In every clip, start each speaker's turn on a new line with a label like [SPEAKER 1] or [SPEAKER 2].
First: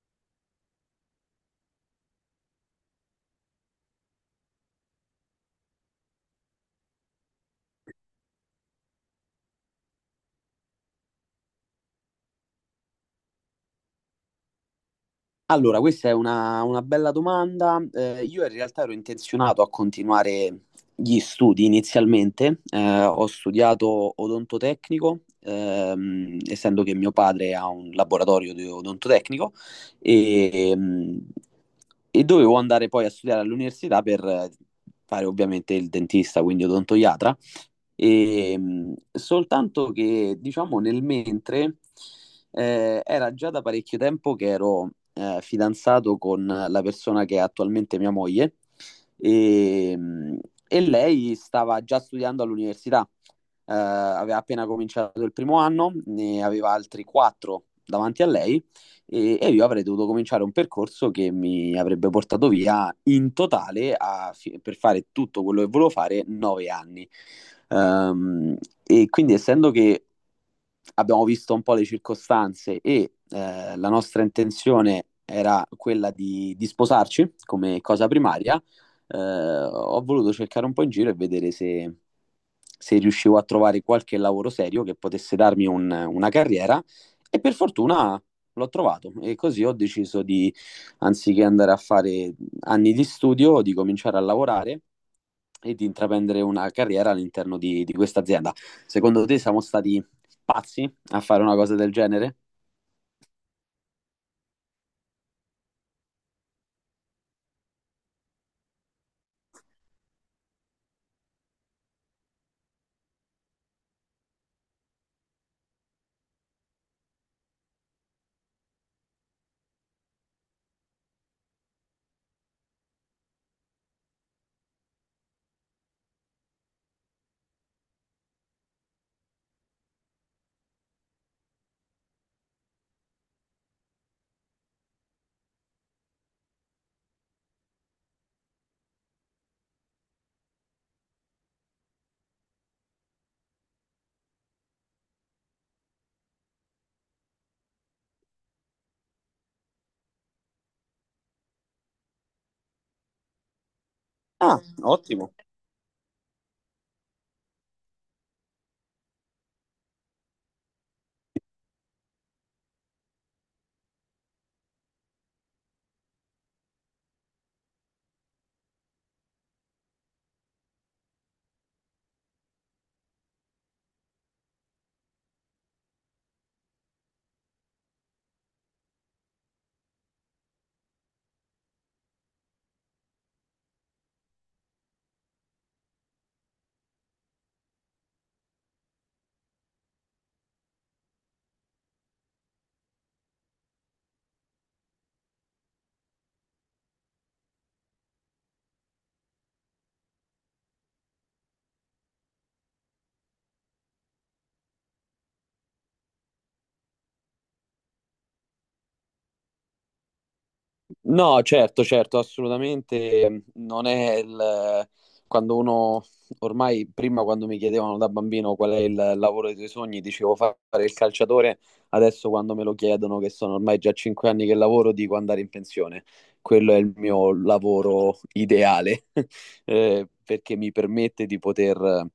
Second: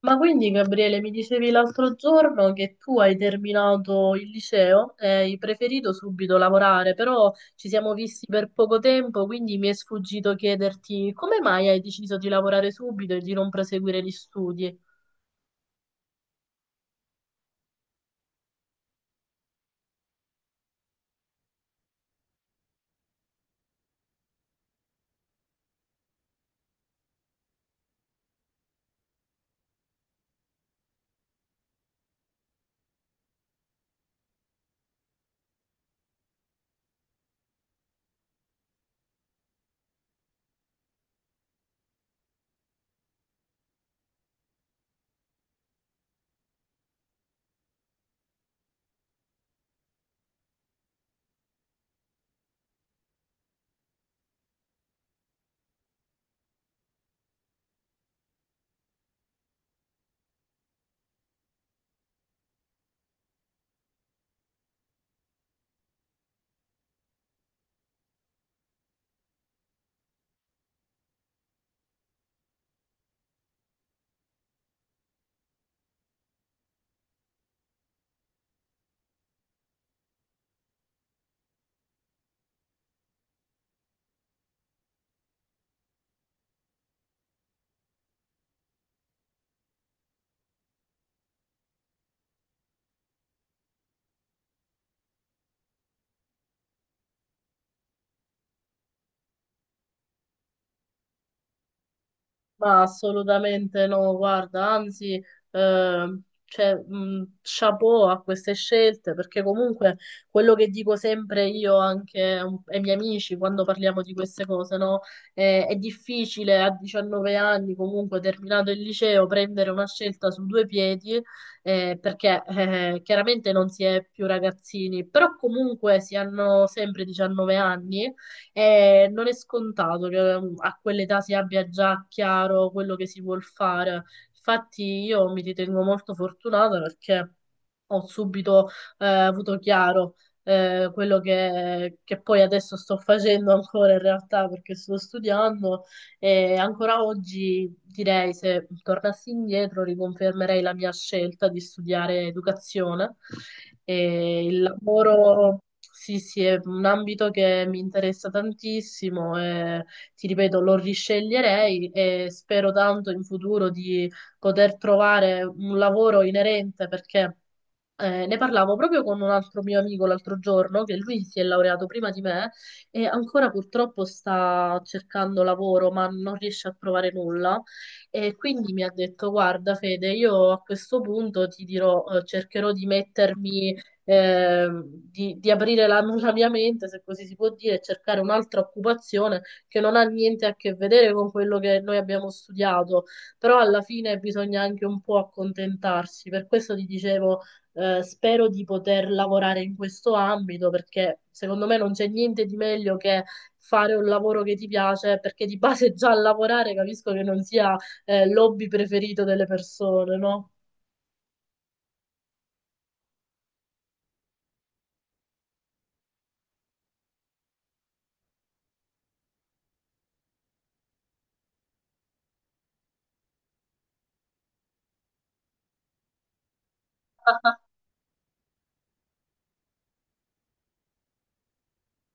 [SPEAKER 1] Ma quindi, Gabriele, mi dicevi l'altro giorno che tu hai terminato il liceo e hai preferito subito lavorare, però ci siamo visti per poco tempo, quindi mi è sfuggito chiederti come mai hai deciso di lavorare subito e di non proseguire gli studi?
[SPEAKER 2] Allora, questa è una bella domanda. Io in realtà ero intenzionato a continuare gli studi inizialmente. Ho studiato odontotecnico, essendo che mio padre ha un laboratorio di odontotecnico e, ehm, e dovevo andare poi a studiare all'università per fare ovviamente il dentista, quindi odontoiatra. E, soltanto che, diciamo, nel mentre era già da parecchio tempo che ero fidanzato con la persona che è attualmente mia moglie e, mh, e lei stava già studiando all'università. Aveva appena cominciato il primo anno, ne aveva altri quattro davanti a lei, e io avrei dovuto cominciare un percorso che mi avrebbe portato via in totale per fare tutto quello che volevo fare 9 anni. Ehm, e quindi, essendo che abbiamo visto un po' le circostanze e la nostra intenzione era quella di sposarci come cosa primaria, ho voluto cercare un po' in giro e vedere se, se riuscivo a trovare qualche lavoro serio che potesse darmi una carriera, e per fortuna l'ho trovato, e così ho deciso di, anziché andare a fare anni di studio, di cominciare a lavorare e di intraprendere una carriera all'interno di questa azienda. Secondo te siamo stati pazzi a fare una cosa del genere?
[SPEAKER 1] Ma assolutamente no, guarda, anzi, eh, cioè, chapeau a queste scelte, perché comunque quello che dico sempre io anche ai miei amici quando parliamo di queste cose, no? È difficile a 19 anni, comunque terminato il liceo, prendere una scelta su due piedi, perché chiaramente non si è più ragazzini, però comunque si hanno sempre 19 anni e non è scontato che a quell'età si abbia già chiaro quello che si vuol fare. Infatti io mi ritengo molto fortunata perché ho subito avuto chiaro quello che poi adesso sto facendo ancora in realtà perché sto studiando e ancora oggi direi, se tornassi indietro, riconfermerei la mia scelta di studiare educazione. E il
[SPEAKER 2] Ah, ottimo.
[SPEAKER 1] lavoro, sì, sì, è un ambito che mi interessa tantissimo e ti ripeto, lo risceglierei e spero tanto in futuro di poter trovare un lavoro inerente perché ne parlavo proprio con un altro mio amico l'altro giorno, che lui si è laureato prima di me e ancora purtroppo sta cercando lavoro, ma non riesce a trovare nulla. E quindi mi ha detto: Guarda, Fede, io a questo punto ti dirò, cercherò di mettermi, di aprire la mia mente, se così si può dire, e cercare un'altra occupazione che non ha niente a che vedere con quello che noi abbiamo studiato. Però alla fine bisogna anche un po' accontentarsi. Per questo ti dicevo spero di poter lavorare in questo ambito perché secondo me non c'è niente di meglio che fare un lavoro che ti piace, perché di base già lavorare capisco che non sia, l'hobby preferito delle persone, no?
[SPEAKER 2] No, certo, certo, assolutamente non è il... Quando uno, ormai, prima quando mi chiedevano da bambino qual è il lavoro dei tuoi sogni, dicevo fare il calciatore. Adesso quando me lo chiedono, che sono ormai già 5 anni che lavoro, dico andare in pensione. Quello è il mio lavoro ideale, perché mi permette di poter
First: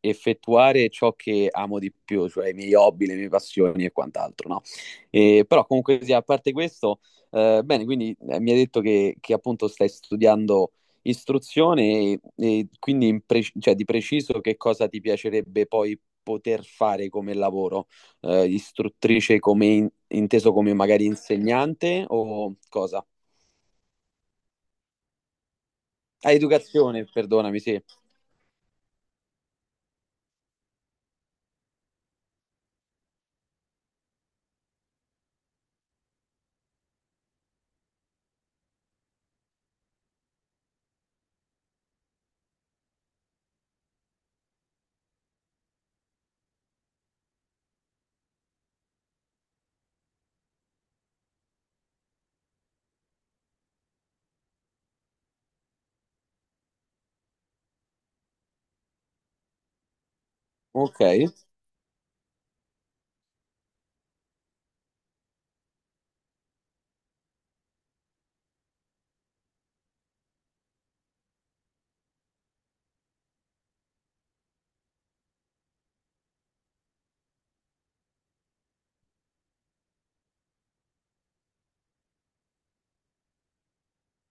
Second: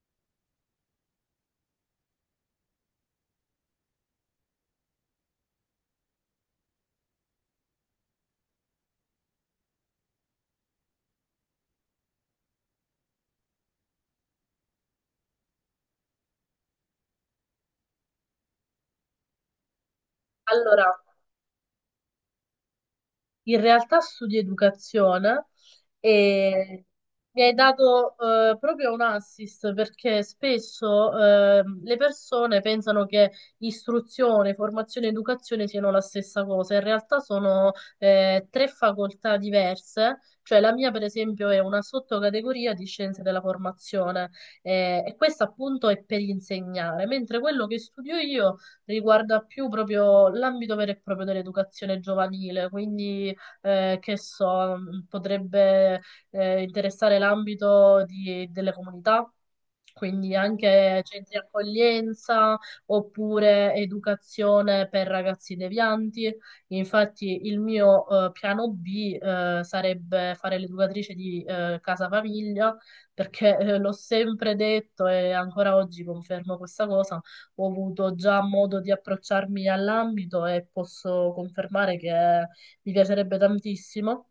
[SPEAKER 2] effettuare ciò che amo di più, cioè i miei hobby, le mie passioni e quant'altro, no? E, però, comunque sia, a parte questo, bene, quindi mi hai detto che appunto stai studiando istruzione, e quindi, cioè, di preciso, che cosa ti piacerebbe poi poter fare come lavoro? Istruttrice, come inteso come
[SPEAKER 1] Allora,
[SPEAKER 2] magari insegnante o cosa?
[SPEAKER 1] in realtà studio educazione
[SPEAKER 2] Ah,
[SPEAKER 1] e
[SPEAKER 2] educazione,
[SPEAKER 1] mi hai
[SPEAKER 2] perdonami, sì.
[SPEAKER 1] dato proprio un assist perché spesso le persone pensano che istruzione, formazione e educazione siano la stessa cosa. In realtà sono tre facoltà diverse, cioè la mia per esempio è una sottocategoria di scienze della formazione e questa appunto è per insegnare, mentre quello che studio io riguarda più proprio l'ambito vero e proprio dell'educazione giovanile, quindi che so, potrebbe interessare l'ambito delle comunità, quindi
[SPEAKER 2] Ok.
[SPEAKER 1] anche centri accoglienza oppure educazione per ragazzi devianti. Infatti il mio piano B sarebbe fare l'educatrice di casa famiglia, perché l'ho sempre detto e ancora oggi confermo questa cosa, ho avuto già modo di approcciarmi all'ambito e posso confermare che mi piacerebbe tantissimo.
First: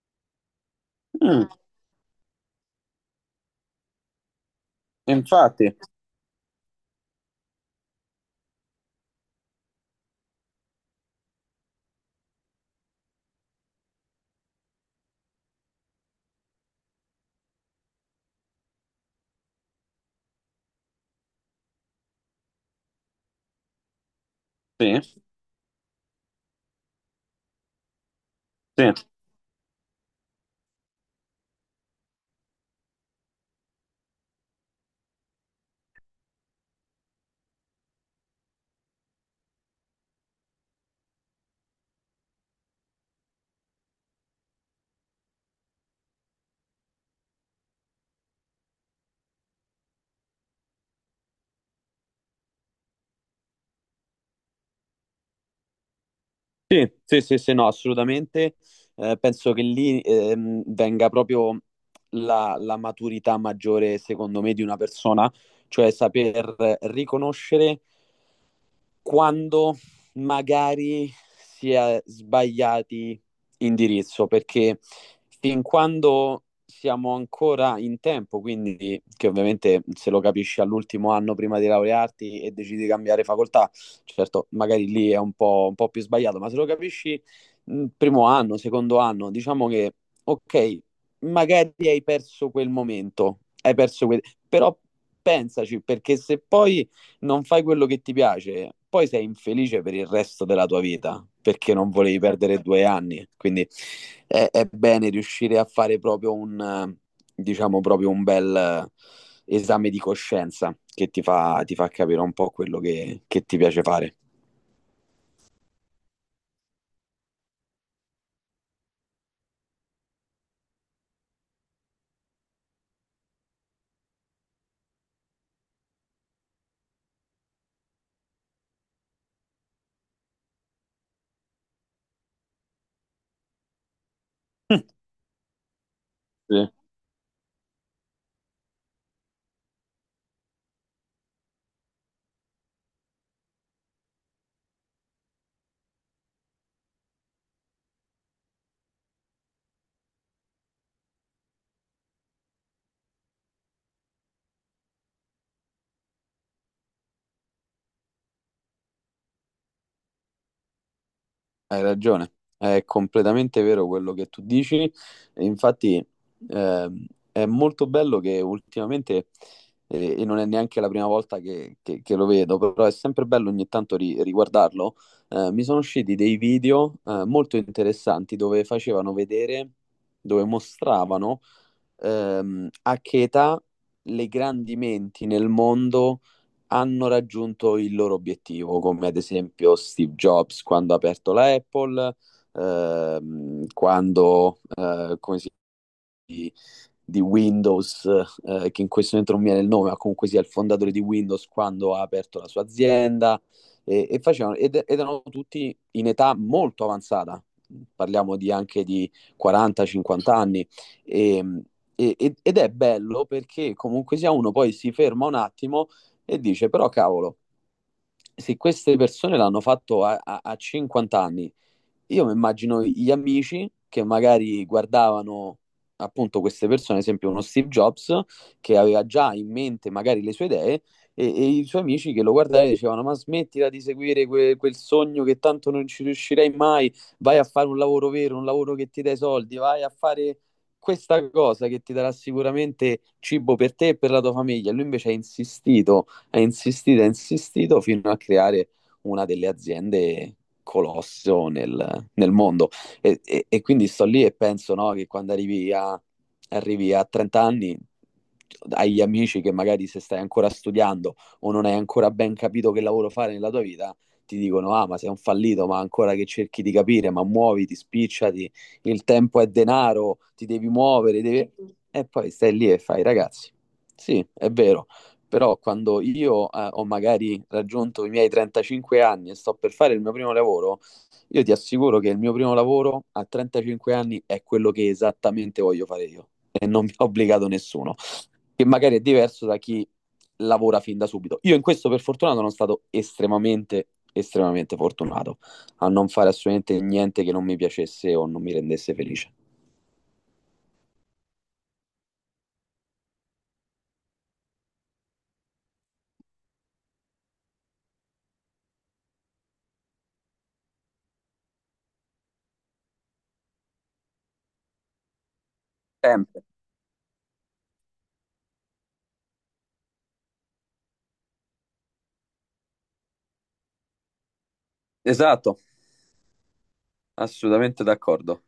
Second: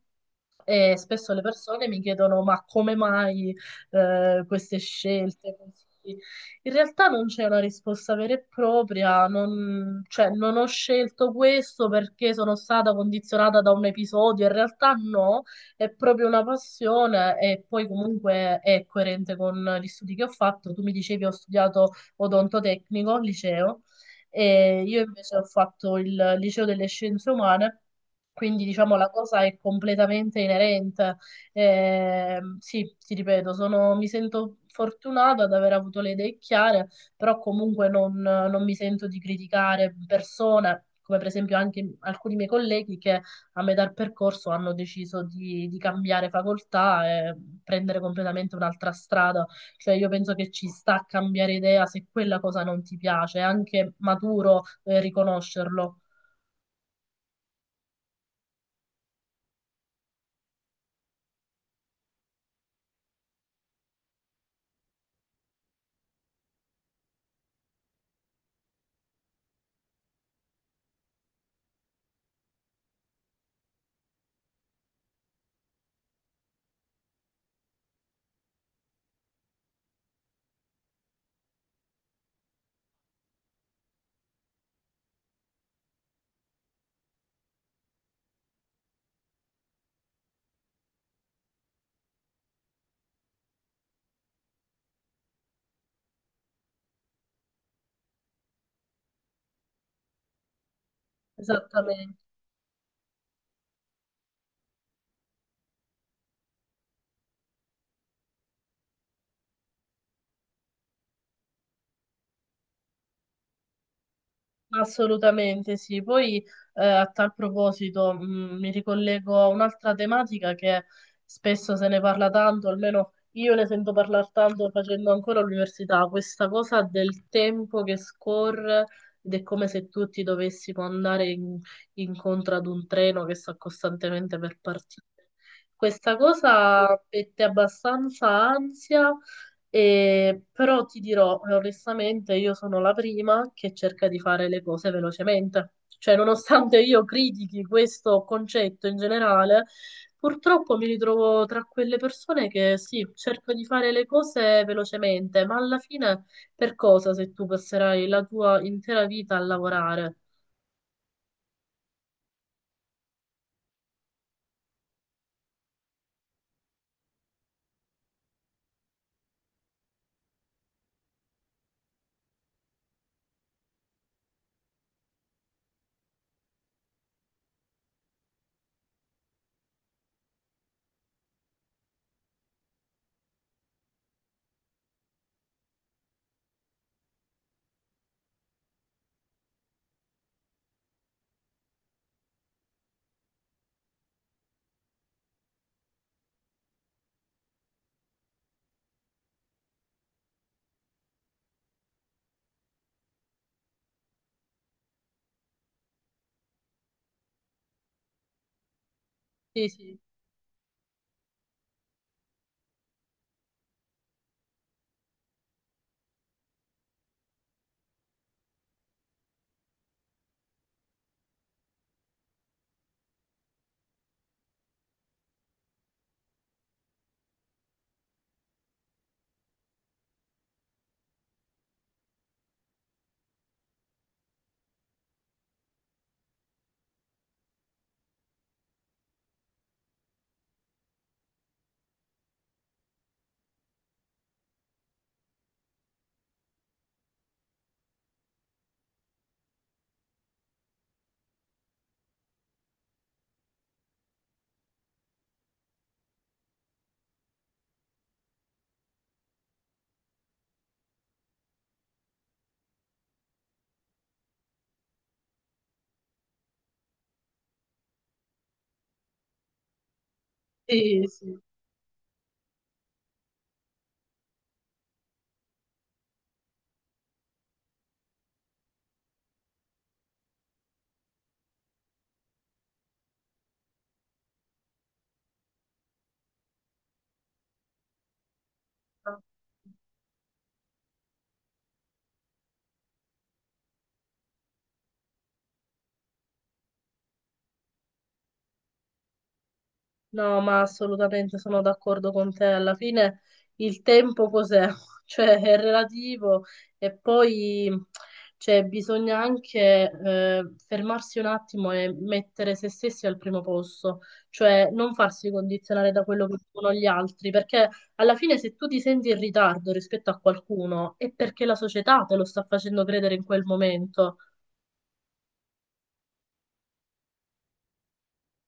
[SPEAKER 1] E spesso le
[SPEAKER 2] Mm,
[SPEAKER 1] persone mi chiedono: ma come mai queste scelte
[SPEAKER 2] infatti,
[SPEAKER 1] così? In realtà non c'è una risposta vera e propria, non, cioè, non ho scelto questo perché sono stata condizionata da un episodio. In realtà no, è proprio una passione e poi comunque è coerente con gli studi che ho fatto. Tu mi dicevi ho studiato odontotecnico al liceo e io
[SPEAKER 2] sì,
[SPEAKER 1] invece ho fatto il liceo delle scienze umane, quindi
[SPEAKER 2] sì.
[SPEAKER 1] diciamo la cosa è completamente inerente. Sì, ti ripeto, sono- mi sento fortunata ad aver avuto le idee chiare, però comunque non mi sento di criticare persone, come per esempio anche alcuni miei colleghi che a metà percorso hanno deciso di cambiare facoltà e prendere completamente un'altra strada. Cioè io penso che ci sta a cambiare idea se quella cosa non ti piace, è anche maturo, riconoscerlo.
[SPEAKER 2] Sì, sì, sì, sì, no, assolutamente. Penso che lì, venga proprio la maturità maggiore, secondo me, di una persona. Cioè, saper riconoscere quando magari si è sbagliati indirizzo, perché fin quando siamo ancora in tempo... Quindi, che ovviamente se lo capisci all'ultimo anno prima di laurearti e decidi di cambiare facoltà, certo, magari lì è un po' più sbagliato, ma se lo capisci, primo anno, secondo anno, diciamo che ok, magari hai perso quel momento, hai perso quel... però pensaci, perché se poi non fai quello che ti piace, poi sei infelice per il resto della tua vita perché non
[SPEAKER 1] Esattamente.
[SPEAKER 2] volevi perdere 2 anni. Quindi è bene riuscire a fare proprio diciamo, proprio un bel, esame di coscienza che ti fa capire un po' quello che ti piace fare.
[SPEAKER 1] Assolutamente sì. Poi a tal proposito mi ricollego a un'altra tematica che spesso se ne parla tanto, almeno io ne sento parlare tanto facendo ancora l'università, questa cosa del tempo che scorre ed è come se tu ti dovessi può andare incontro ad un treno che sta costantemente per
[SPEAKER 2] Mm.
[SPEAKER 1] partire. Questa
[SPEAKER 2] Sì.
[SPEAKER 1] cosa mette abbastanza ansia però ti dirò, onestamente, io sono la prima che cerca di fare le cose velocemente. Cioè, nonostante io critichi questo concetto in generale, purtroppo mi ritrovo tra quelle persone che sì, cerco di fare le cose velocemente, ma alla fine per cosa se tu passerai la tua intera vita a lavorare?
[SPEAKER 2] Hai ragione, è completamente vero quello che tu dici. E infatti, ehm, è molto bello che ultimamente, e non è neanche la prima volta che lo vedo, però è sempre bello ogni tanto riguardarlo. Mi sono usciti dei video, molto interessanti, dove facevano vedere, dove mostravano, a che età le grandi menti nel mondo hanno raggiunto il loro obiettivo, come ad esempio Steve Jobs quando ha aperto la Apple, quando, come si di, di Windows, che in questo momento non mi viene il nome, ma comunque sia il fondatore di Windows quando ha aperto la sua azienda. E, e facevano, ed, ed erano tutti in età molto avanzata, parliamo di anche di
[SPEAKER 1] Sì, sì,
[SPEAKER 2] 40-50 anni, e, e ed è bello, perché comunque sia uno poi si ferma un attimo e dice, però cavolo, se queste persone l'hanno fatto a 50 anni, io mi immagino gli amici che magari guardavano appunto queste persone, ad esempio uno Steve Jobs, che aveva già in mente magari le sue idee, e i suoi amici che lo guardavano e dicevano, ma smettila di seguire quel sogno, che tanto non ci riuscirei mai, vai a fare un lavoro vero, un lavoro che ti dà i soldi, vai a fare questa cosa che ti darà sicuramente cibo per te e per la tua famiglia. Lui invece ha insistito, ha insistito, ha insistito, fino a creare una delle aziende colosso nel nel mondo. E, e e quindi sto lì e penso, no, che quando arrivi a 30 anni, hai gli amici che, magari, se stai ancora studiando o non hai ancora ben capito che lavoro fare nella tua vita, ti dicono, ah, ma sei un fallito, ma ancora che cerchi di capire, ma muoviti, spicciati, il tempo è denaro, ti devi
[SPEAKER 1] sì,
[SPEAKER 2] muovere,
[SPEAKER 1] sì.
[SPEAKER 2] devi... E poi stai lì e fai, ragazzi, sì, è vero, però quando io, ho magari raggiunto i miei 35 anni e sto per fare il mio primo lavoro, io ti assicuro che il mio primo lavoro a 35 anni è quello che esattamente voglio fare io e non mi ha obbligato nessuno, che magari è diverso da chi lavora fin da subito. Io in questo per fortuna sono stato estremamente, estremamente fortunato a non fare assolutamente niente che non mi piacesse o non mi rendesse felice.
[SPEAKER 1] No, ma assolutamente sono d'accordo con te. Alla fine il tempo cos'è? Cioè è relativo e poi cioè, bisogna anche fermarsi un attimo e mettere se stessi al primo posto, cioè non farsi condizionare da quello che
[SPEAKER 2] Sempre.
[SPEAKER 1] dicono gli altri, perché alla fine se tu ti senti in ritardo rispetto a qualcuno è perché la società te lo sta facendo credere in quel momento.
[SPEAKER 2] Esatto, assolutamente d'accordo.